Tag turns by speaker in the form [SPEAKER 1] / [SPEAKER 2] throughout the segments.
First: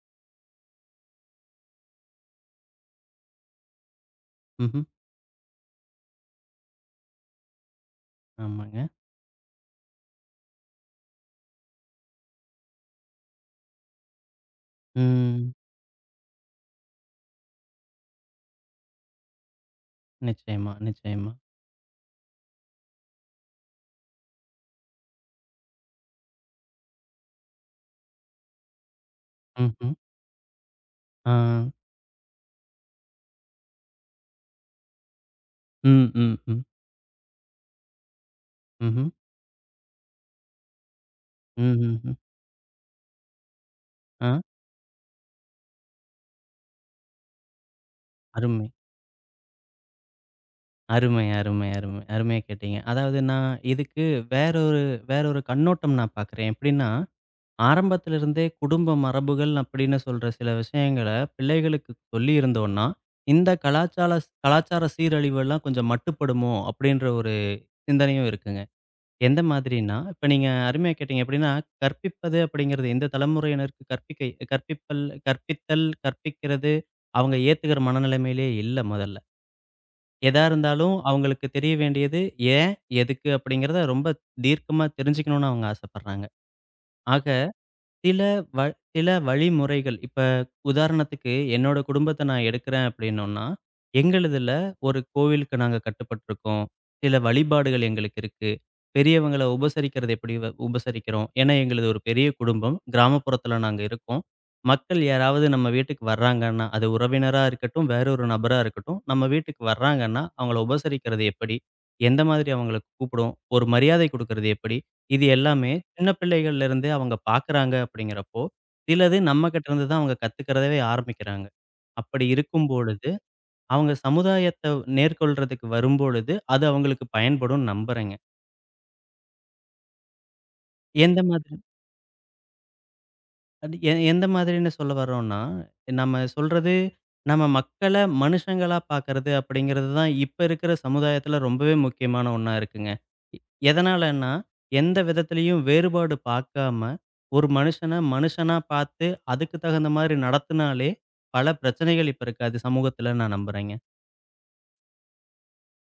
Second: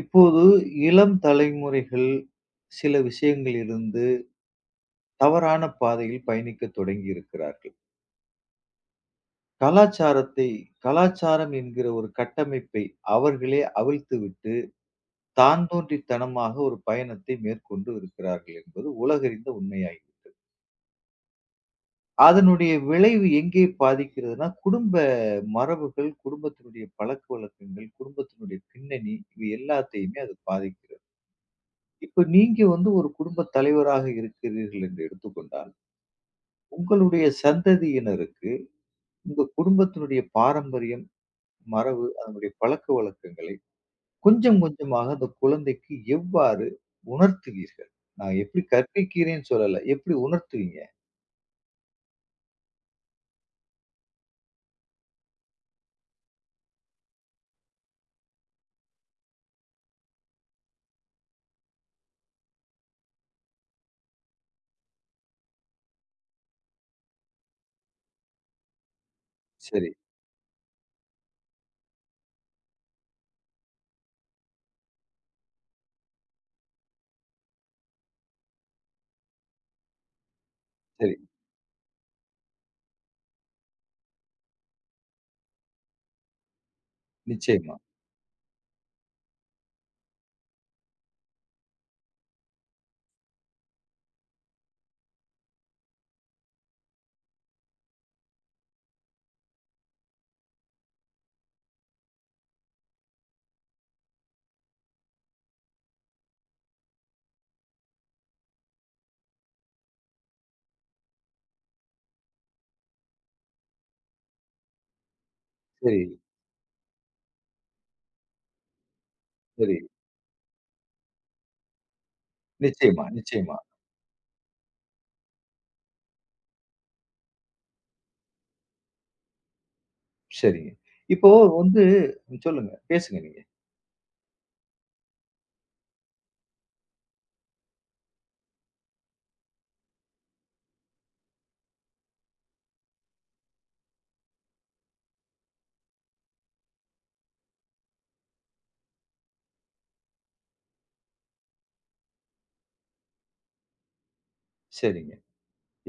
[SPEAKER 1] இப்போது இளம் தலைமுறைகள் சில விஷயங்களிலிருந்து
[SPEAKER 2] ம்ஹ்ம்.
[SPEAKER 1] தவறான பாதையில் பயணிக்கத் தொடங்கி இருக்கிறார்கள்.
[SPEAKER 2] ஆமாங்க.
[SPEAKER 1] கலாச்சாரத்தை கலாச்சாரம் என்கிற ஒரு கட்டமைப்பை அவர்களே அவிழ்த்துவிட்டு,
[SPEAKER 2] ம்.
[SPEAKER 1] தாந்தோன்றித்தனமாக ஒரு பயணத்தை மேற்கொண்டு இருக்கிறார்கள் என்பது உலகறிந்த உண்மையாகிவிட்டது.
[SPEAKER 2] நிச்சயமா, நிச்சயமா.
[SPEAKER 1] அதனுடைய விளைவு எங்கே பாதிக்கிறதுனா, குடும்ப மரபுகள், குடும்பத்தினுடைய பழக்கவழக்கங்கள், குடும்பத்தினுடைய பின்னணி, இவை
[SPEAKER 2] ம்ஹ்ம்.
[SPEAKER 1] எல்லாத்தையுமே அது பாதிக்கிறது.
[SPEAKER 2] ஆ.
[SPEAKER 1] இப்ப நீங்க வந்து ஒரு குடும்பத் தலைவராக இருக்கிறீர்கள் என்று எடுத்துக்கொண்டால்,
[SPEAKER 2] ம், ம், ம்.
[SPEAKER 1] உங்களுடைய சந்ததியினருக்கு
[SPEAKER 2] ம்ஹ்ம்.
[SPEAKER 1] உங்க குடும்பத்தினுடைய பாரம்பரியம்,
[SPEAKER 2] ம்,
[SPEAKER 1] மரபு,
[SPEAKER 2] ம்ஹ்ம்.
[SPEAKER 1] அதனுடைய பழக்கவழக்கங்களை
[SPEAKER 2] ஆ.
[SPEAKER 1] கொஞ்சம் கொஞ்சமாக அந்த குழந்தைக்கு எவ்வாறு உணர்த்துவீர்கள்? நான் எப்படி
[SPEAKER 2] அருமை,
[SPEAKER 1] கற்பிக்கிறேன்னு சொல்லல. எப்படி உணர்த்துவீங்க?
[SPEAKER 2] அருமை, அருமை, அருமை. அருமையா கேட்டீங்க. அதாவது நான் இதுக்கு வேற ஒரு வேற ஒரு கண்ணோட்டம் நான் பார்க்குறேன். எப்படின்னா, ஆரம்பத்துல இருந்தே குடும்ப மரபுகள் அப்படின்னு சொல்ற சில விஷயங்கள பிள்ளைகளுக்கு சொல்லியிருந்தோம்னா, இந்த கலாச்சார சீரழிவெல்லாம் கொஞ்சம் மட்டுப்படுமோ? அப்படின்ற ஒரு சிந்தனையும் இருக்குங்க. எந்த
[SPEAKER 1] சரி,
[SPEAKER 2] மாதிரின்னா, இப்ப நீங்க அருமையா கேட்டீங்க. எப்படின்னா, கற்பிப்பது அப்படிங்கிறது எந்த தலைமுறையினருக்கு கற்பிக்கை கற்பிப்பல் கற்பித்தல், கற்பிக்கிறது அவங்க ஏத்துக்கிற மனநிலைமையிலேயே இல்ல முதல்ல. எதா இருந்தாலும்
[SPEAKER 1] சரி.
[SPEAKER 2] அவங்களுக்கு தெரிய வேண்டியது ஏன்? எதுக்கு? அப்படிங்கிறத ரொம்ப தீர்க்கமா தெரிஞ்சுக்கணும்னு அவங்க ஆசைப்படுறாங்க. ஆக
[SPEAKER 1] நிச்சயமா.
[SPEAKER 2] சில வ சில வழிமுறைகள். இப்ப உதாரணத்துக்கு என்னோட குடும்பத்த நான் எடுக்கிறேன் அப்படின்னோம்னா, எங்களுதுல ஒரு கோவிலுக்கு நாங்க கட்டுப்பட்டுருக்கோம். சில வழிபாடுகள் எங்களுக்கு இருக்கு. பெரியவங்கள உபசரிக்கிறது எப்படி வ உபசரிக்கிறோம்? ஏன்னா எங்களுது ஒரு பெரிய குடும்பம். கிராமப்புறத்துல நாங்க இருக்கோம். மக்கள் யாராவது நம்ம வீட்டுக்கு வர்றாங்கன்னா, அது உறவினரா இருக்கட்டும், வேற ஒரு நபரா இருக்கட்டும், நம்ம வீட்டுக்கு வர்றாங்கன்னா, அவங்கள உபசரிக்கிறது எப்படி? எந்த மாதிரி அவங்கள கூப்பிடுவோம்? ஒரு மரியாதை குடுக்கறது எப்படி? இது எல்லாமே
[SPEAKER 1] சரி,
[SPEAKER 2] சின்ன பிள்ளைகள்லேருந்து அவங்க பார்க்குறாங்க அப்படிங்கிறப்போ, சிலது நம்மகிட்ட
[SPEAKER 1] சரி.
[SPEAKER 2] இருந்து தான் அவங்க கத்துக்கிறதவே ஆரம்பிக்கிறாங்க. அப்படி இருக்கும்
[SPEAKER 1] நிச்சயமா,
[SPEAKER 2] பொழுது,
[SPEAKER 1] நிச்சயமா.
[SPEAKER 2] அவங்க சமுதாயத்த நேர்கொள்றதுக்கு வரும்பொழுது, அது அவங்களுக்கு பயன்படும்னு நம்புறேங்க.
[SPEAKER 1] சரிங்க.
[SPEAKER 2] எந்த
[SPEAKER 1] இப்போ
[SPEAKER 2] மாதிரி
[SPEAKER 1] வந்து சொல்லுங்க. பேசுங்க நீங்க.
[SPEAKER 2] அது எந்த மாதிரின்னு சொல்ல வர்றோம்ன்னா, நம்ம சொல்றது, நம்ம மக்கள மனுஷங்களா பார்க்கறது அப்படிங்கிறது தான் இப்ப இருக்கிற சமுதாயத்துல ரொம்பவே முக்கியமான ஒண்ணா இருக்குங்க. எ எதனாலன்னா, எந்த விதத்திலயும் வேறுபாடு பார்க்காம, ஒரு மனுஷன மனுஷனா பார்த்து, அதுக்கு தகுந்த மாரி நடத்துனாலே, பல பிரச்சனைகள் இப்ப இருக்காது சமூகத்துல நான் நம்புறேங்க.
[SPEAKER 1] சரிங்க.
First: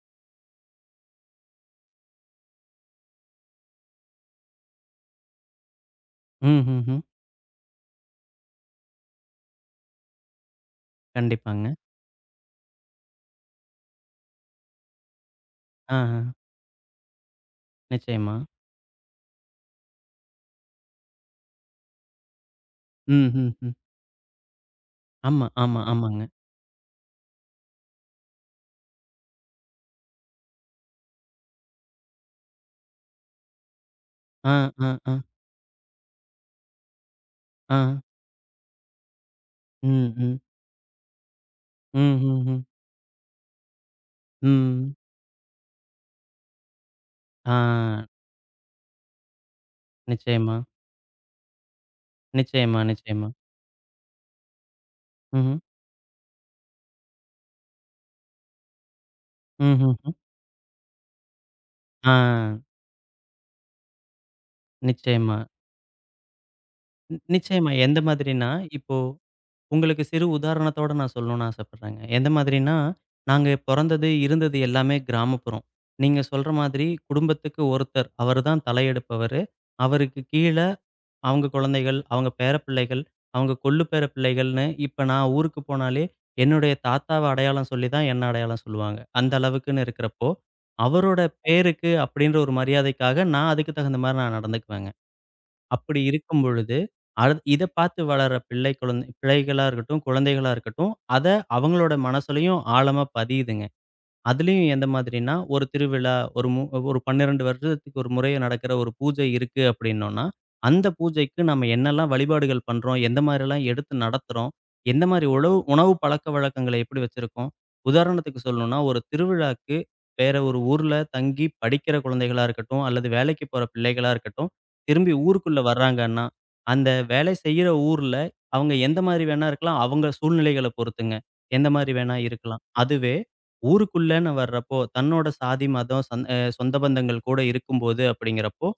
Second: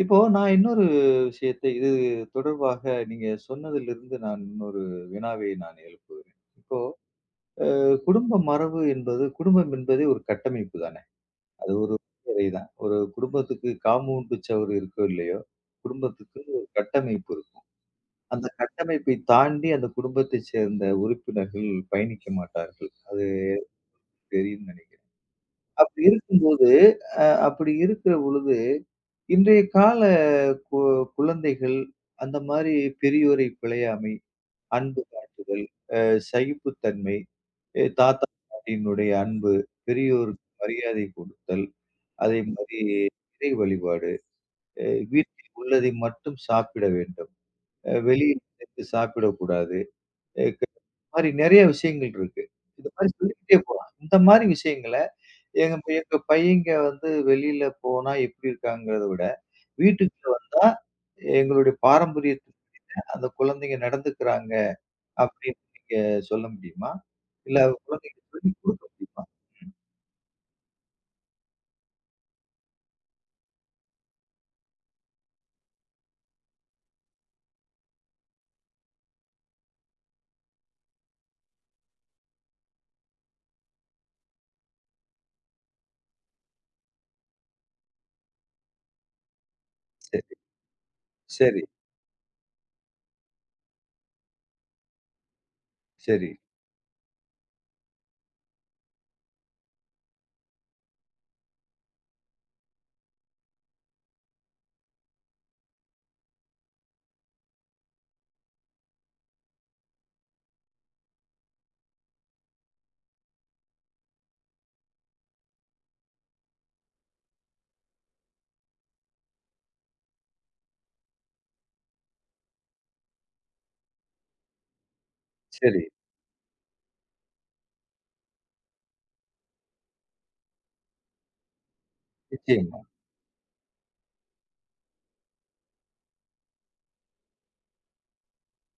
[SPEAKER 1] இப்போ நான் இன்னொரு விஷயத்தை இது தொடர்பாக நீங்க சொன்னதிலிருந்து நான் இன்னொரு வினாவை நான் எழுப்புகிறேன்.
[SPEAKER 2] ம்,
[SPEAKER 1] இப்போ
[SPEAKER 2] ம், ம்.
[SPEAKER 1] குடும்ப மரபு என்பது குடும்பம் என்பதே ஒரு கட்டமைப்பு தானே.
[SPEAKER 2] கண்டிப்பாங்க.
[SPEAKER 1] அது ஒரு தான். ஒரு குடும்பத்துக்கு காம்பவுண்டு சுவர் இருக்கோ இல்லையோ,
[SPEAKER 2] ஆ, ஆ.
[SPEAKER 1] குடும்பத்துக்கு ஒரு கட்டமைப்பு இருக்கும்.
[SPEAKER 2] நிச்சயமா.
[SPEAKER 1] அந்த கட்டமைப்பை தாண்டி அந்த குடும்பத்தைச் சேர்ந்த உறுப்பினர்கள் பயணிக்க மாட்டார்கள். அது
[SPEAKER 2] ம், ம், ம்.
[SPEAKER 1] தெரியும்னு நினைக்கிறேன்.
[SPEAKER 2] ஆமா, ஆமா,
[SPEAKER 1] அப்படி
[SPEAKER 2] ஆமாங்க.
[SPEAKER 1] இருக்கும்போது, அ அப்படி இருக்கிற பொழுது இன்றைய கால கு குழந்தைகள் அந்த மாரி பெரியோரை பிழையாமை,
[SPEAKER 2] ஆ, ஆ,
[SPEAKER 1] அன்பு
[SPEAKER 2] ஆ,
[SPEAKER 1] காட்டுதல், அ சகிப்புத்தன்மை,
[SPEAKER 2] ஆ.
[SPEAKER 1] தாத்தா, பாட்டியினுடைய அன்பு,
[SPEAKER 2] ம், ம்.
[SPEAKER 1] பெரியோருக்கு மரியாதை கொடுத்தல்,
[SPEAKER 2] ம், ம், ம்.
[SPEAKER 1] அதேமாரி இறை வழிபாடு, அ
[SPEAKER 2] ம்.
[SPEAKER 1] வீட்டில் உள்ளதை மட்டும் சாப்பிட வேண்டும்.
[SPEAKER 2] ஆ.
[SPEAKER 1] வெளியில் சேர்த்து சாப்பிடக்கூடாது. அ
[SPEAKER 2] நிச்சயமா,
[SPEAKER 1] க இந்த மாரி நெறைய விஷயங்கள் இருக்கு.
[SPEAKER 2] நிச்சயமா,
[SPEAKER 1] இந்த மாரி
[SPEAKER 2] நிச்சயமா.
[SPEAKER 1] சொல்லிக்கிட்டே போலாம். இந்த மாரி விஷயங்கள
[SPEAKER 2] ம்ஹ்ம்.
[SPEAKER 1] எங்க எங்க பையங்க வந்து வெளியில போனா எப்படி இருக்காங்கிறத விட
[SPEAKER 2] ம்ஹ்ஹ்ம்.
[SPEAKER 1] வீட்டுக்கு வந்தா, எங்களுடைய
[SPEAKER 2] ஆ.
[SPEAKER 1] பாரம்பரியத்துல அந்த குழந்தைங்க நடந்துக்கிறாங்க
[SPEAKER 2] நிச்சயமா.
[SPEAKER 1] அப்படின்னு நீங்க சொல்ல முடியுமா? இல்ல
[SPEAKER 2] நிச்சயமா.
[SPEAKER 1] அது
[SPEAKER 2] எந்த
[SPEAKER 1] குழந்தைக்கு
[SPEAKER 2] மாதிரின்னா,
[SPEAKER 1] சொல்லிக் குடுக்க
[SPEAKER 2] இப்போ
[SPEAKER 1] முடியுமா?
[SPEAKER 2] உங்களுக்கு சிறு உதாரணத்தோட நான் சொல்லணும்னு ஆசைப்படுறேங்க. எந்த மாதிரின்னா, நாங்க பொறந்தது, இருந்தது எல்லாமே கிராமப்புறம். நீங்க சொல்ற மாதிரி குடும்பத்துக்கு ஒருத்தர். அவரு தான் தலையெடுப்பவரு. அவருக்கு கீழ அவங்க குழந்தைகள், அவங்க பேரப்பிள்ளைகள், அவங்க கொள்ளு பேர பிள்ளைகள்ன்னு, இப்ப நான் ஊருக்கு போனாலே, என்னுடைய தாத்தாவ அடையாளம் சொல்லி தான் என்ன அடையாளம் சொல்லுவாங்க. அந்த அளவுக்குன்னு இருக்கிறப்போ,
[SPEAKER 1] சரி,
[SPEAKER 2] அவரோட
[SPEAKER 1] சரி,
[SPEAKER 2] பேருக்கு அப்படின்ற ஒரு மரியாதைக்காக நான் அதுக்கு தகுந்த மாரி நான் நடந்துக்குவேங்க. அப்படி
[SPEAKER 1] சரி,
[SPEAKER 2] இருக்கும் பொழுது, இத பார்த்து வளர்ற பிள்ளைகளா இருக்கட்டும், குழந்தைகளா இருக்கட்டும், அத அவங்களோட மனசுலயும் ஆழமா பதியுதுங்க. அதுலயும் எந்த மாதிரின்னா, ஒரு திருவிழா, ஒரு 12 வருடத்துக்கு ஒரு முறை நடக்கிற ஒரு பூஜை இருக்கு அப்படின்னோம்னா, அந்த பூஜைக்கு நம்ம என்னெல்லாம் வழிபாடுகள் பண்றோம்? எந்த மாதிரிலாம் எடுத்து நடத்துறோம்? எந்த மாதிரி உணவு உணவு பழக்கவழக்கங்களை எப்படி வச்சிருக்கோம்? உதாரணத்துக்கு சொல்லணும்னா, ஒரு திருவிழாக்கு வேற ஒரு ஊர்ல தங்கி படிக்கிற குழந்தைகளா இருக்கட்டும், அல்லது வேலைக்கு போற பிள்ளைகளா இருக்கட்டும், திரும்பி ஊருக்குள்ள
[SPEAKER 1] சரி.
[SPEAKER 2] வர்றாங்கன்னா, அந்த வேலை செய்யற ஊர்ல அவங்க எந்த மாதிரி வேணா இருக்கலாம். அவங்க சூழ்நிலைகள பொறுத்துங்க. எந்த மாதிரி வேணா இருக்கலாம்.
[SPEAKER 1] நிச்சயமா.
[SPEAKER 2] அதுவே ஊருக்குள்ளன்னு வர்றப்போ, தன்னோட சாதி, மதம், சந் அ சொந்த பந்தங்கள் கூட இருக்கும்போது அப்படிங்கிறப்போ,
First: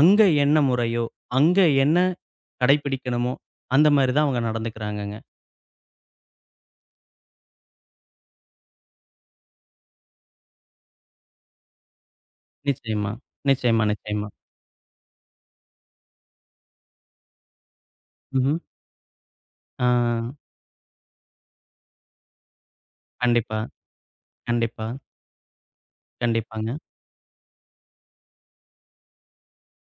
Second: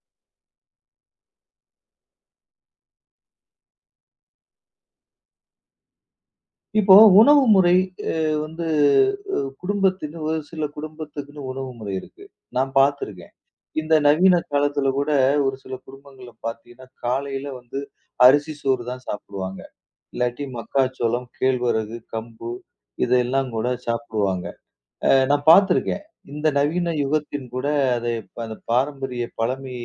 [SPEAKER 2] அங்க என்ன முறையோ, அங்க என்ன கடைப்பிடிக்கணுமோ, அந்த மாரி தான் அவங்க நடந்துக்கிறாங்கங்க.
[SPEAKER 1] இப்போ உணவு முறை அ வந்து அ குடும்பத்தின் ஒரு சில குடும்பத்துக்குன்னு உணவு முறை இருக்கு. நான்
[SPEAKER 2] நிச்சயமா,
[SPEAKER 1] பார்த்துருக்கேன்.
[SPEAKER 2] நிச்சயமா,
[SPEAKER 1] இந்த
[SPEAKER 2] நிச்சயமா.
[SPEAKER 1] நவீன காலத்துல கூட ஒரு சில குடும்பங்கள்ல பார்த்தீங்கன்னா, காலையில வந்து அரிசி
[SPEAKER 2] ம்ஹ்ம்.
[SPEAKER 1] சோறு தான் சாப்பிடுவாங்க.
[SPEAKER 2] ஆ
[SPEAKER 1] இல்லாட்டி மக்காச்சோளம், கேழ்வரகு, கம்பு இதெல்லாம்
[SPEAKER 2] கண்டிப்பா,
[SPEAKER 1] கூட சாப்பிடுவாங்க.
[SPEAKER 2] கண்டிப்பா,
[SPEAKER 1] நான் பார்த்துருக்கேன். இந்த
[SPEAKER 2] கண்டிப்பாங்க.
[SPEAKER 1] நவீன யுகத்தின் கூட அதை அந்த பாரம்பரிய பழமை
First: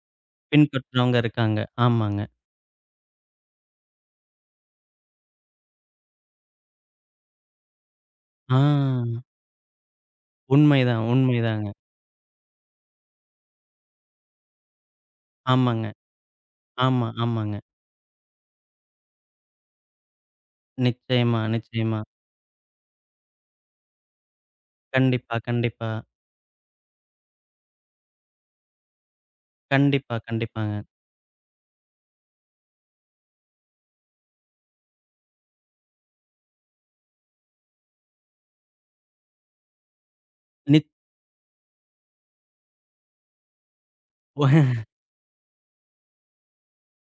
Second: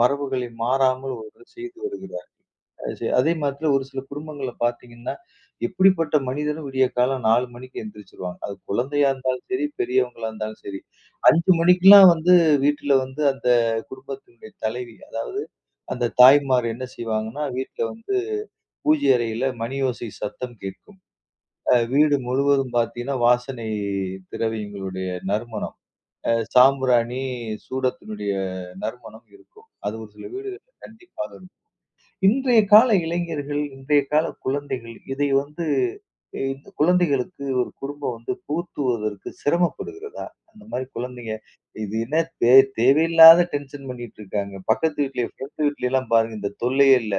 [SPEAKER 1] மரபுகளை மாறாமல்
[SPEAKER 2] பின்பற்றவங்க
[SPEAKER 1] ஒன்று
[SPEAKER 2] இருக்காங்க.
[SPEAKER 1] செய்து
[SPEAKER 2] ஆமாங்க.
[SPEAKER 1] வருகிறார். அது செ அதே மாத்திரம் ஒரு சில குடும்பங்கள்ல பார்த்தீங்கன்னா, எப்படிப்பட்ட மனிதனும் விடிய காலம் 4 மணிக்கு எந்திரிச்சுருவாங்க. அது குழந்தையா
[SPEAKER 2] ஆ
[SPEAKER 1] இருந்தாலும் சரி, பெரியவங்களா இருந்தாலும் சரி.
[SPEAKER 2] உண்மைதான்,
[SPEAKER 1] 5
[SPEAKER 2] உண்மைதாங்க.
[SPEAKER 1] மணிக்கெல்லாம் வந்து வீட்ல வந்து அந்த குடும்பத்தினுடைய தலைவி, அதாவது
[SPEAKER 2] ஆமாங்க.
[SPEAKER 1] அந்த தாய்மார் என்ன
[SPEAKER 2] ஆமா,
[SPEAKER 1] செய்வாங்கன்னா,
[SPEAKER 2] ஆமாங்க.
[SPEAKER 1] வீட்ல வந்து பூஜை அறையில மணி ஓசை சத்தம் கேட்கும்.
[SPEAKER 2] நிச்சயமா, நிச்சயமா.
[SPEAKER 1] வீடு முழுவதும் பார்த்தீங்கன்னா, வாசனை திரவியங்களுடைய
[SPEAKER 2] கண்டிப்பா,
[SPEAKER 1] நறுமணம்.
[SPEAKER 2] கண்டிப்பா,
[SPEAKER 1] சாம்பிராணி, சூடத்தினுடைய நறுமணம் இருக்கும். அது ஒரு
[SPEAKER 2] கண்டிப்பா,
[SPEAKER 1] சில வீடுகள்ல
[SPEAKER 2] கண்டிப்பாங்க.
[SPEAKER 1] கண்டிப்பாக இருக்கும். இன்றைய கால இளைஞர்கள், இன்றைய கால குழந்தைகள் இதை வந்து இ குழந்தைகளுக்கு ஒரு குடும்பம் வந்து புகுத்துவதற்கு சிரமப்படுகிறதா? அந்த மாரி
[SPEAKER 2] நித்
[SPEAKER 1] குழந்தைங்க இது என்ன தே தேவையில்லாத டென்ஷன் பண்ணிட்டு இருக்காங்க. பக்கத்து வீட்ல, ஃப்ரெண்ட் வீட்லலாம் பாருங்க இந்த தொல்லையே இல்ல.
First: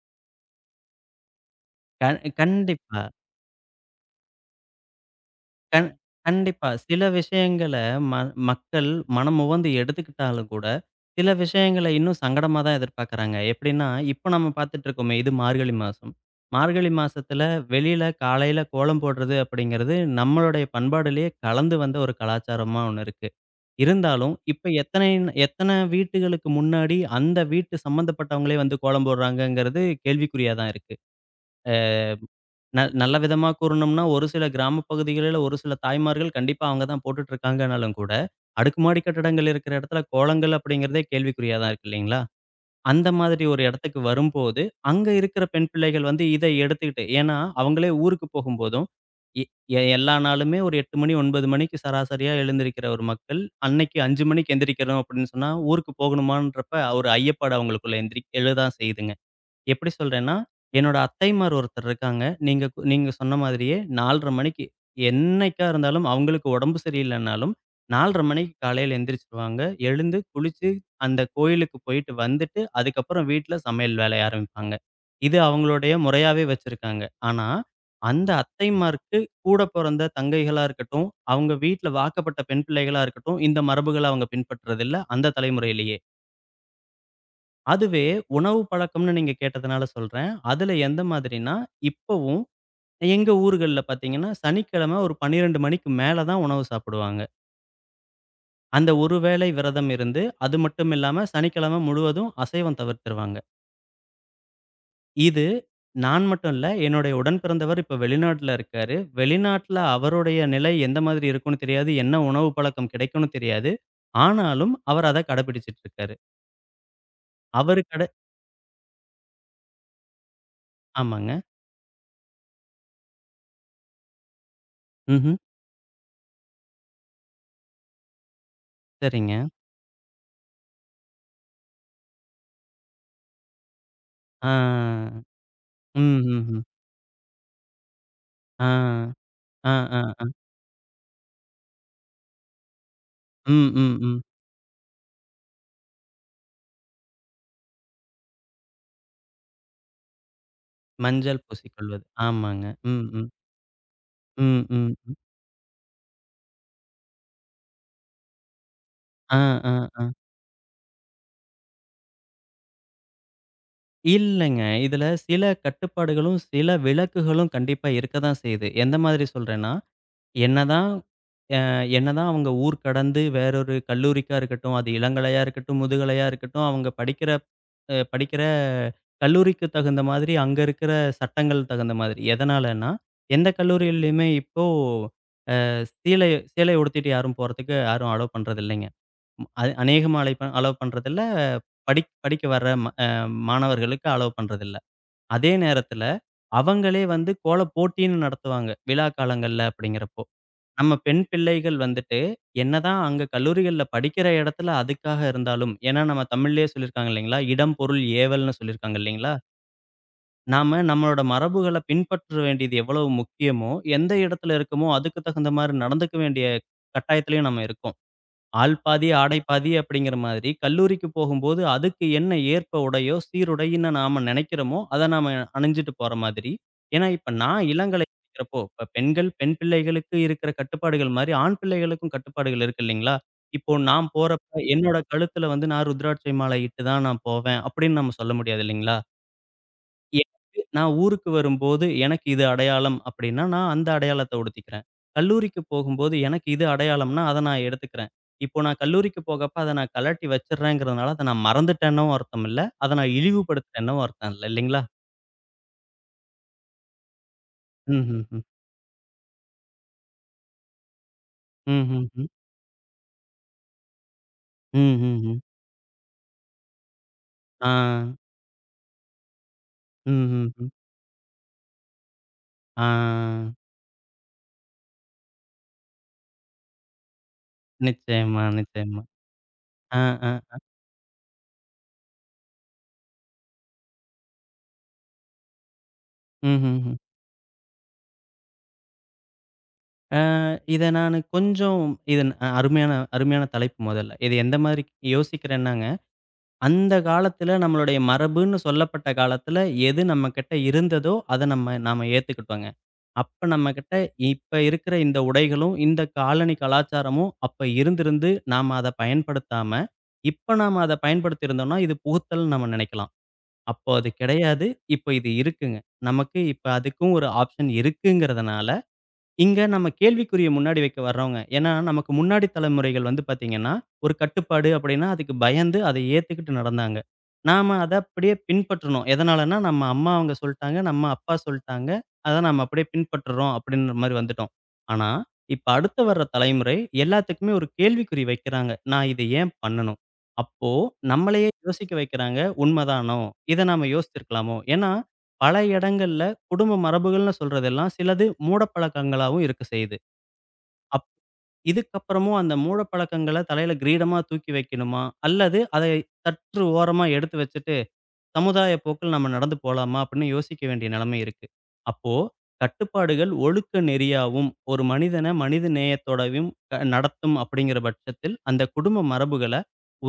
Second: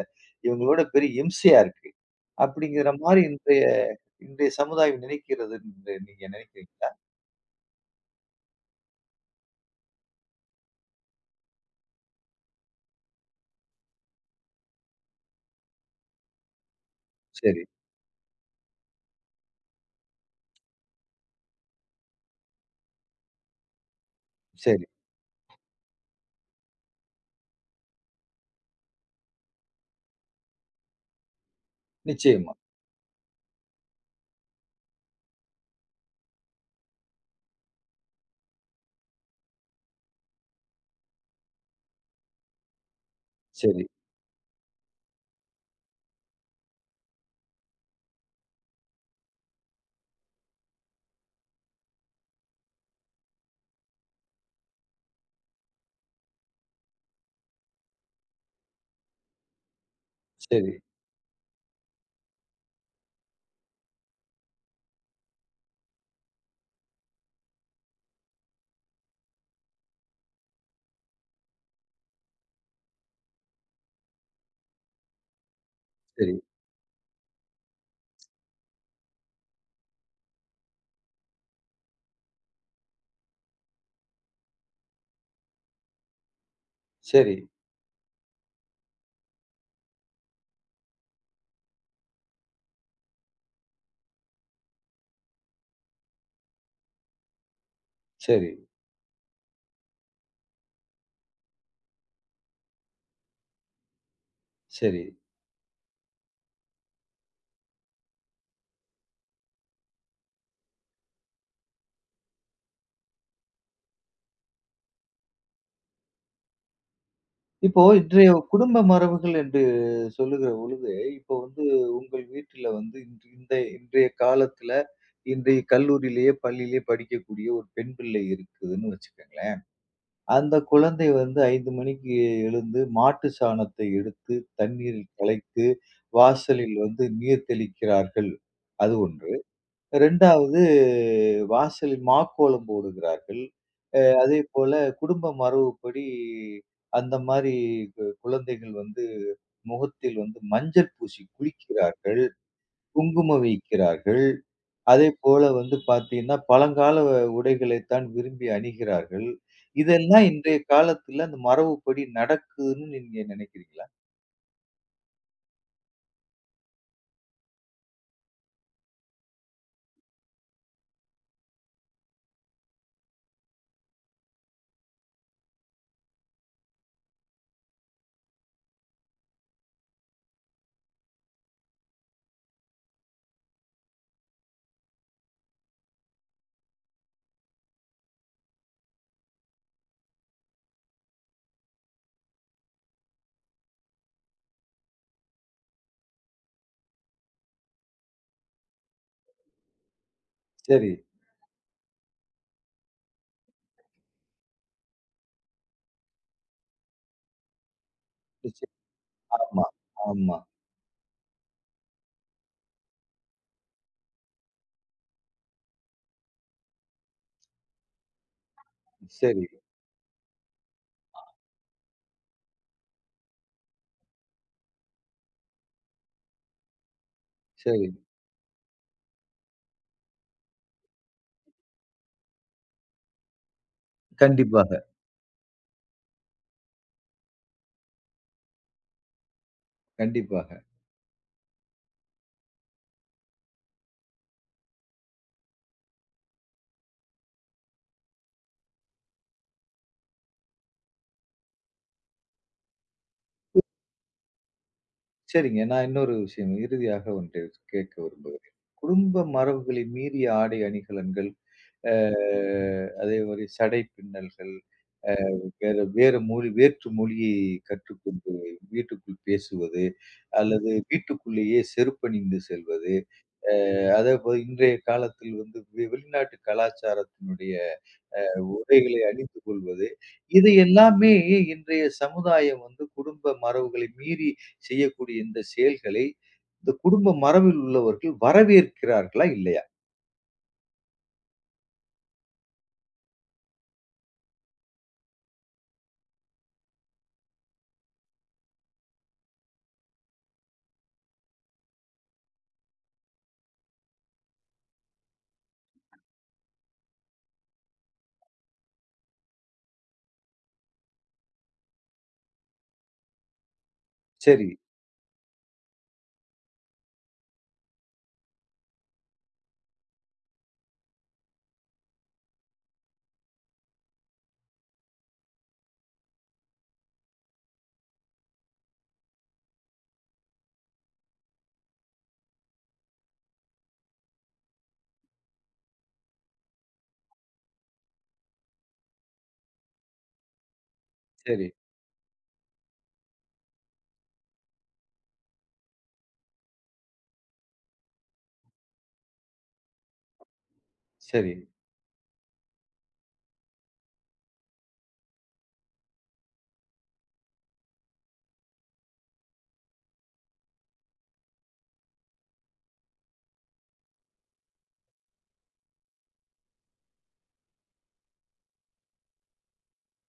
[SPEAKER 1] இவங்களோட பெரிய இம்சையா இருக்கு. அப்படிங்கிற
[SPEAKER 2] கண்டிப்பா.
[SPEAKER 1] மாரி இன்றைய இன்றைய சமுதாயம் நினைக்கிறது
[SPEAKER 2] கண்
[SPEAKER 1] என்று நீங்க
[SPEAKER 2] கண்டிப்பா.
[SPEAKER 1] நினைக்கிறீங்களா?
[SPEAKER 2] சில விஷயங்கள ம மக்கள் மனமுவந்து எடுத்துக்கிட்டாலும் கூட, சில விஷயங்கள இன்னும் சங்கடமா தான் எதிர்பார்க்குறாங்க. எப்படின்னா, இப்ப நம்ம பார்த்துட்டுருக்கோமே, இது மார்கழி மாசம். மார்கழி மாசத்துல
[SPEAKER 1] சரி,
[SPEAKER 2] வெளியில காலையில கோலம் போடுறது அப்படிங்கிறது, நம்மளுடைய பண்பாடுலயே கலந்து வந்த ஒரு கலாச்சாரமா ஒண்ணு இருக்கு. இருந்தாலும், இப்ப
[SPEAKER 1] சரி.
[SPEAKER 2] எத்தனை எத்தனை வீட்டுகளுக்கு முன்னாடி அந்த வீட்டு சம்மந்தப்பட்டவங்களே வந்து கோலம் போடுறாங்கங்கிறது கேள்விக்குறியா தான் இருக்கு.
[SPEAKER 1] நிச்சயமா.
[SPEAKER 2] நல்ல விதமா கூறணும்னா, ஒரு சில கிராம பகுதிகளில ஒரு சில தாய்மார்கள் கண்டிப்பா அவங்க தான் போட்டுட்டு இருக்காங்கனாலும் கூட, அடுக்குமாடி கட்டடங்கள் இருக்கிற இடத்துல கோலங்கள் அப்படிங்கிறதே கேள்விக்குறியா தான் இருக்கு இல்லைங்களா? அந்த மாதிரி ஒரு
[SPEAKER 1] சரி.
[SPEAKER 2] இடத்துக்கு வரும்போது, அங்க இருக்கிற பெண் பிள்ளைகள் வந்து இத எடுத்துக்கிட்டு ஏன்னா, அவங்களே ஊருக்கு போகும்போதும், எ எ எல்லா நாளுமே ஒரு 8 மணி, 9 மணிக்கு சராசரியா எழுந்திரிக்கிற ஒரு மக்கள், அன்னைக்கு 5 மணிக்கு எந்திரிக்கிறோம் அப்படின்னு சொன்னா, ஊருக்கு போகணுமான்றப்ப ஒரு ஐயப்பாடு அவங்களுக்குள்ள எந்திரி எழதான் செய்யுதுங்க. எப்படி சொல்றேன்னா,
[SPEAKER 1] சரி,
[SPEAKER 2] என்னோட அத்தைமார் ஒருத்தர் இருக்காங்க. நீங்க சொன்ன மாதிரியே 4:30 மணிக்கு என்னைக்கா இருந்தாலும் அவங்களுக்கு உடம்பு சரியில்லைனாலும் 4:30 மணிக்கு காலையில எந்திரிச்சுருவாங்க. எழுந்து, குளிச்சு, அந்த கோயிலுக்கு போயிட்டு வந்துட்டு, அதுக்கப்புறம் வீட்ல சமையல் வேலைய ஆரம்பிப்பாங்க. இது அவங்களுடைய
[SPEAKER 1] சரி,
[SPEAKER 2] முறையாவே வச்சிருக்காங்க. ஆனா, அந்த அத்தைமாருக்கு கூட பொறந்த தங்கைகளா இருக்கட்டும், அவங்க வீட்ல வாக்கப்பட்ட பெண் பிள்ளைகளா இருக்கட்டும், இந்த மரபுகள அவங்க பின்பற்றதில்ல, அந்த தலைமுறையிலேயே.
[SPEAKER 1] சரி,
[SPEAKER 2] அதுவே உணவு பழக்கம்னு நீங்க கேட்டதுனால சொல்றேன். அதுல எந்த மாதிரின்னா, இப்பவும் எங்க ஊர்கள்ல பார்த்தீங்கன்னா, சனிக்கிழமை ஒரு 12:00 மணிக்கு மேல தான் உணவு சாப்பிடுவாங்க.
[SPEAKER 1] சரி,
[SPEAKER 2] அந்த ஒரு வேளை விரதம் இருந்து, அது மட்டும் இல்லாம சனிக்கிழமை முழுவதும் அசைவம் தவிர்த்துருவாங்க.
[SPEAKER 1] சரி.
[SPEAKER 2] இது நான் மட்டும் இல்ல, என்னுடைய உடன்பிறந்தவர் இப்ப வெளிநாட்ல இருக்காரு. வெளிநாட்ல அவருடைய நிலை எந்த மாதிரி இருக்கும்னு தெரியாது. என்ன உணவு பழக்கம் கிடைக்கும்னு தெரியாது. ஆனாலும் அவர் அத கடைபிடிச்சிட்டு இருக்காரு. அவரு
[SPEAKER 1] இப்போ
[SPEAKER 2] கடை
[SPEAKER 1] இன்றைய குடும்ப மரபுகள் என்று சொல்லுகிற பொழுது, இப்போ
[SPEAKER 2] ஆமாங்க.
[SPEAKER 1] உங்கள் வீட்டில வந்து இன்று இன்றைய காலத்துல,
[SPEAKER 2] ம்ஹ்ம்.
[SPEAKER 1] இன்றைய கல்லூரியிலேயே, பள்ளியிலேயே படிக்கக்கூடிய ஒரு பெண் பிள்ளை இருக்குதுன்னு
[SPEAKER 2] சரிங்க.
[SPEAKER 1] வச்சுக்கங்களேன். அந்த குழந்தை வந்து 5 மணிக்கு எழுந்து மாட்டு சாணத்தை எடுத்து
[SPEAKER 2] ஆ.
[SPEAKER 1] தண்ணீரில் கலைத்து
[SPEAKER 2] ம். ம்.
[SPEAKER 1] வாசலில் வந்து நீர் தெளிக்கிறார்கள்.
[SPEAKER 2] ஆ,
[SPEAKER 1] அது ஒன்று.
[SPEAKER 2] ஆ, ஆ, ஆ.
[SPEAKER 1] 2வது வாசலில் மாக்கோலம் போடுகிறார்கள்.
[SPEAKER 2] ம், ம், ம்.
[SPEAKER 1] அதேபோல குடும்ப மரபுப்படி அந்த மாரி குழந்தைகள் வந்து முகத்தில் வந்து மஞ்சள் பூசி
[SPEAKER 2] மஞ்சள் பூசிக்கொள்வது.
[SPEAKER 1] குளிக்கிறார்கள்,
[SPEAKER 2] ஆமாங்க. ம், ம்.
[SPEAKER 1] குங்குமம் வைக்கிறார்கள்.
[SPEAKER 2] ம், ம், ம்.
[SPEAKER 1] அதேபோல வந்து பார்த்தீங்கன்னா, பழங்கால உடைகளைத்தான் விரும்பி அணிகிறார்கள்.
[SPEAKER 2] ஆ, ஆ, ஆ.
[SPEAKER 1] இதெல்லாம் இன்றைய காலத்துல அந்த மரபுப்படி நடக்குதுன்னு நீங்க நினைக்கிறீங்களா?
[SPEAKER 2] இல்லங்க. இதுல சில கட்டுப்பாடுகளும், சில விலக்குகளும் கண்டிப்பா இருக்க தான் செய்யுது. எந்த மாதிரி சொல்றேன்னா, என்னதான் அ என்னதான் அவங்க ஊர் கடந்து வேறொரு கல்லூரிக்கா இருக்கட்டும், அது இளங்கலையா இருக்கட்டும், முதுகலையா இருக்கட்டும், அவங்க படிக்கிற கல்லூரிக்கு தகுந்த மாதிரி அங்க இருக்கிற சட்டங்கள் தகுந்த மாதிரி. எதனாலன்னா, எந்த கல்லூரியிலயுமே இப்போ சீலை சேலை உடுத்திட்டு யாரும் போறதுக்கு யாரும் அலோவ் பண்றதில்லைங்க. அது அநேகமா அலோவ் பண்றதில்ல. படிக்க வர்ற ம அ மாணவர்களுக்கு அலோவ் பண்றதில்ல. அதே நேரத்தில அவங்களே வந்து கோலப் போட்டின்னு நடத்துவாங்க, விழா காலங்கள்ல அப்படிங்கிறப்போ.
[SPEAKER 1] சரி.
[SPEAKER 2] நம்ம பெண் பிள்ளைகள் வந்துட்டு என்னதான் அங்க கல்லூரிகள்ல படிக்கிற இடத்துல அதுக்காக இருந்தாலும் ஏன்னா நம்ம தமிழ்லயே சொல்லியிருக்காங்க இல்லைங்களா? "இடம், பொருள், ஏவல்ன்னு"
[SPEAKER 1] நிச்சயம்.
[SPEAKER 2] சொல்லியிருக்காங்க இல்லைங்களா?
[SPEAKER 1] ஆமா, ஆமா.
[SPEAKER 2] நாம நம்மளோட மரபுகள பின்பற்ற வேண்டியது எவ்வளவு முக்கியமோ, எந்த இடத்துல இருக்கமோ, அதுக்கு தகுந்த மாரி நடந்துக்க வேண்டிய கட்டாயத்திலயும் நம்ம இருக்கோம். "ஆள் பாதி, ஆடை
[SPEAKER 1] சரி,
[SPEAKER 2] பாதி" அப்படிங்கிற மாதிரி கல்லூரிக்கு போகும்போது, அதுக்கு என்ன ஏற்ப உடையோ, சீருடைன்னு நாம நெனைக்கிறோமோ, அத நாம அணிஞ்சுட்டு போற மாதிரி. ஏன்னா, இப்ப நான்
[SPEAKER 1] சரி.
[SPEAKER 2] இளங்கலை படிக்கிறப்போ, இப்ப பெண் பிள்ளைகளுக்கு இருக்கிற கட்டுப்பாடுகள் மாரி, ஆண் பிள்ளைகளுக்கும் கட்டுப்பாடுகள் இருக்கு இல்லைங்களா? இப்போ நான் போறப்ப,
[SPEAKER 1] கண்டிப்பாக,
[SPEAKER 2] என்னோட கழுத்துல வந்து நான் ருத்ராட்சை மாலை இட்டு தான் நான் போவேன் அப்படின்னு நம்ம சொல்ல முடியாது இல்லைங்களா?
[SPEAKER 1] கண்டிப்பாக.
[SPEAKER 2] எனக்கு நான் ஊருக்கு வரும்போது, எனக்கு இது அடையாளம் அப்படின்னா, நான் அந்த அடையாளத்த உடுத்திக்கிறேன். கல்லூரிக்கு போகும்போது, எனக்கு இது அடையாளம்னா, அத நான் எடுத்துக்கிறேன். இப்போ நான் கல்லூரிக்கு போகப்ப, அத நான் கழட்டி வச்சுடுறேங்கிறதுனால, அத நான் மறந்துட்டேன்னும் அர்த்தம் இல்ல. அத நான் இழிவுபடுத்துறேன்னும் அர்த்தம் இல்ல. இல்லைங்களா?
[SPEAKER 1] சரிங்க. நான் இன்னொரு விஷயம் இறுதியாக ஒன்றை கேட்க
[SPEAKER 2] ம்ஹ்ஹ்ம்.
[SPEAKER 1] விரும்புகிறேன். குடும்ப மரபுகளை மீறிய ஆடை அணிகலன்கள், அ
[SPEAKER 2] ம்ஹ்ஹ்ம்.
[SPEAKER 1] அதே மாரி சடை பின்னல்கள்,
[SPEAKER 2] ம்ஹ்ஹ்ம்.
[SPEAKER 1] வேற வேற மொழி வேற்று மொழியை
[SPEAKER 2] ஆ.
[SPEAKER 1] கற்றுக்கொண்டு வீட்டுக்குள் பேசுவது,
[SPEAKER 2] ம்ஹ்ஹ்ம்.
[SPEAKER 1] அல்லது வீட்டுக்குள்ளேயே செருப்பணிந்து
[SPEAKER 2] ஆ.
[SPEAKER 1] செல்வது, அதே போல இன்றைய காலத்தில் வந்து வெளிநாட்டு கலாச்சாரத்தினுடைய
[SPEAKER 2] நிச்சயமா,
[SPEAKER 1] உடைகளை
[SPEAKER 2] நிச்சயமா.
[SPEAKER 1] அணிந்து கொள்வது,
[SPEAKER 2] ஆ,
[SPEAKER 1] இது
[SPEAKER 2] ஆ.
[SPEAKER 1] எல்லாமே இன்றைய சமுதாயம் வந்து குடும்ப மரபுகளை மீறி செய்யக்கூடிய இந்த செயல்களை, இந்த
[SPEAKER 2] ம்ஹ்ஹ்ம்.
[SPEAKER 1] குடும்ப மரபில் உள்ளவர்கள் வரவேற்கிறார்களா? இல்லையா?
[SPEAKER 2] ஆ இத நானு கொஞ்சம் அருமையான அருமையான தலைப்பு மொதல்ல. இது எந்த மாரி யோசிக்கிறேன்னாங்க அந்த காலத்துல நம்மளுடைய மரபுன்னு சொல்லப்பட்ட காலத்துல, எது நம்மகிட்ட இருந்ததோ, அத நாம ஏத்துக்கிட்டோங்க. அப்ப நம்மகிட்ட இப்ப இருக்கிற இந்த உடைகளும், இந்த காலனி கலாச்சாரமும் அப்ப இருந்திருந்து, நாம அத பயன்படுத்தாம, இப்ப நாம அத பயன்படுத்தி இருந்தோம்னா, இது புகுத்தல்ன்னு நம்ம நினைக்கலாம். அப்போ அது
[SPEAKER 1] சரி,
[SPEAKER 2] கிடையாது. இப்ப இது இருக்குங்க. நமக்கு இப்ப அதுக்கும் ஒரு ஆப்ஷன் இருக்குங்கிறதுனால, இங்க நம்ம கேள்விக்குறிய முன்னாடி வைக்க வர்றோங்க. ஏன்னா, நமக்கு முன்னாடி தலைமுறைகள் வந்து பார்த்தீங்கன்னா, ஒரு கட்டுப்பாடு அப்படின்னா, அதுக்கு பயந்து அதை ஏத்துக்கிட்டு நடந்தாங்க. நாம அத அப்படியே பின்பற்றணும். எதனாலன்னா, நம்ம அம்மா அவங்க சொல்ட்டாங்க, நம்ம அப்பா சொல்ட்டாங்க. அத நம்ம அப்படியே பின்பற்றுறோம் அப்படின்ற மாரி வந்துட்டோம். ஆனா, இப்ப அடுத்து வர்ற தலைமுறை எல்லாத்துக்குமே ஒரு கேள்விக்குறி வைக்கிறாங்க. நான் இத ஏன் பண்ணணும்? அப்போ
[SPEAKER 1] சரி,
[SPEAKER 2] நம்மளையே யோசிக்க வைக்கிறாங்க. உண்மதானோ? இத நாம யோசிச்சிருக்கலாமோ? ஏன்னா, பல இடங்கள்ல குடும்ப மரபுகள்னு சொல்றதெல்லாம் சிலது மூடப்பழக்கங்களாவும் இருக்க செய்யுது. அப்
[SPEAKER 1] சரி.
[SPEAKER 2] இதுக்கப்புறமும் அந்த மூடப்பழக்கங்கள தலையில கிரீடமா தூக்கி வைக்கணுமா? அல்லது அதை சற்று ஓரமா எடுத்து வச்சுட்டு சமுதாய போக்கில் நம்ம நடந்து போலாமா அப்படின்னு யோசிக்க வேண்டிய நிலைமை இருக்கு. அப்போ கட்டுப்பாடுகள் ஒழுக்க நெறியாவும், ஒரு மனிதன மனித நேயத்தோடவும் நடத்தும் அப்படிங்கிற பட்சத்தில், அந்த குடும்ப மரபுகள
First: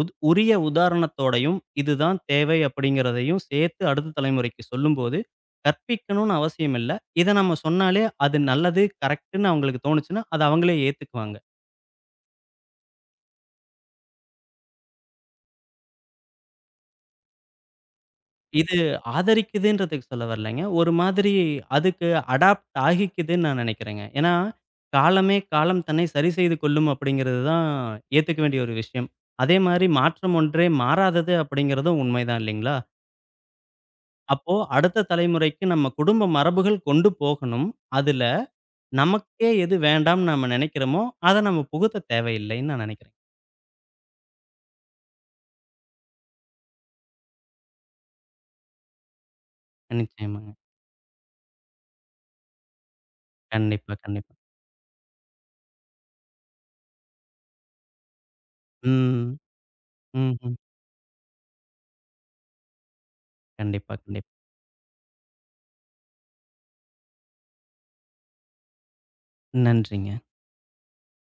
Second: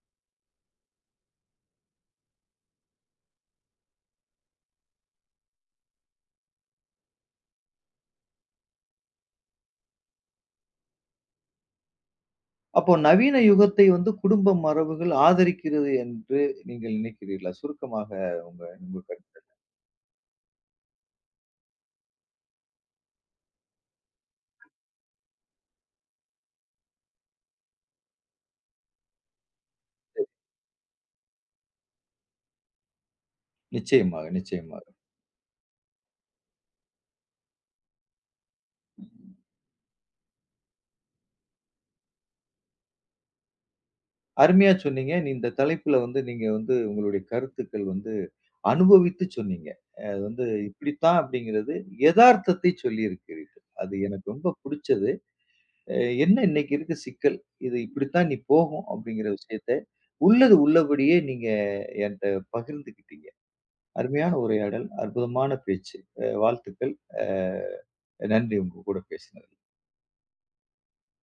[SPEAKER 2] உரிய உதாரணத்தோடையும், இதுதான் தேவை அப்படிங்கிறதையும் சேர்த்து அடுத்த தலைமுறைக்கு சொல்லும்போது, கற்பிக்கணும்னு அவசியம் இல்ல. இத நம்ம சொன்னாலே அது நல்லது, கரெக்ட்டுன்னு அவங்களுக்கு தோணுச்சுன்னா, அத அவங்களே ஏத்துக்குவாங்க.
[SPEAKER 1] அப்போ நவீன யுகத்தை வந்து குடும்ப மரபுகள் ஆதரிக்கிறது என்று நீங்கள் நினைக்கிறீர்களா? சுருக்கமாக உங்க
[SPEAKER 2] இது
[SPEAKER 1] உங்க கருத்து.
[SPEAKER 2] ஆதரிக்குதுன்றதுக்கு சொல்ல வரலங்க. ஒரு மாதிரி அதுக்கு அடாப்ட் ஆகிக்குதுன்னு நான் நினைக்கிறேங்க. ஏன்னா, "காலமே காலம் தன்னை சரி செய்து கொள்ளும்" அப்படிங்கிறது தான் ஏத்துக்க வேண்டிய ஒரு விஷயம். அதே மாரி மாற்றம் ஒன்றே மாறாதது அப்படிங்கிறதும் உண்மைதான் இல்லைங்களா?
[SPEAKER 1] நிச்சயமாக,
[SPEAKER 2] அப்போ
[SPEAKER 1] நிச்சயமாக.
[SPEAKER 2] அடுத்த தலைமுறைக்கு நம்ம குடும்ப மரபுகள் கொண்டு போகணும். அதுல நமக்கே எது வேண்டாம்னு நம்ம நினைக்கிறோமோ, அத நம்ம புகுத்த தேவையில்லைன்னு நான் நினைக்கிறேன்.
[SPEAKER 1] அருமையா சொன்னீங்க. நீ இந்த தலைப்புல வந்து நீங்க வந்து உங்களுடைய கருத்துக்கள் வந்து அனுபவித்து சொன்னீங்க. அது வந்து
[SPEAKER 2] நிச்சயமாங்க.
[SPEAKER 1] இப்படித்தான் அப்படிங்கிறது எதார்த்தத்தை சொல்லியிருக்கிறீர்கள். அது
[SPEAKER 2] கண்டிப்பா,
[SPEAKER 1] எனக்கு
[SPEAKER 2] கண்டிப்பா.
[SPEAKER 1] ரொம்ப புடிச்சது. அ என்ன இன்னைக்கு இருக்க சிக்கல்? இது இப்படித்தான் நீ போகும்
[SPEAKER 2] ம்.
[SPEAKER 1] அப்படிங்கிற விஷயத்த
[SPEAKER 2] ம்ஹ்ம்.
[SPEAKER 1] உள்ளது உள்ளபடியே நீங்க என்ட்ட பகிர்ந்துக்கிட்டீங்க.
[SPEAKER 2] கண்டிப்பா, கண்டிப்பா.
[SPEAKER 1] அருமையான உரையாடல், அற்புதமான பேச்சு. வாழ்த்துக்கள். அ நன்றி உங்க கூட பேசினது.
[SPEAKER 2] நன்றிங்க.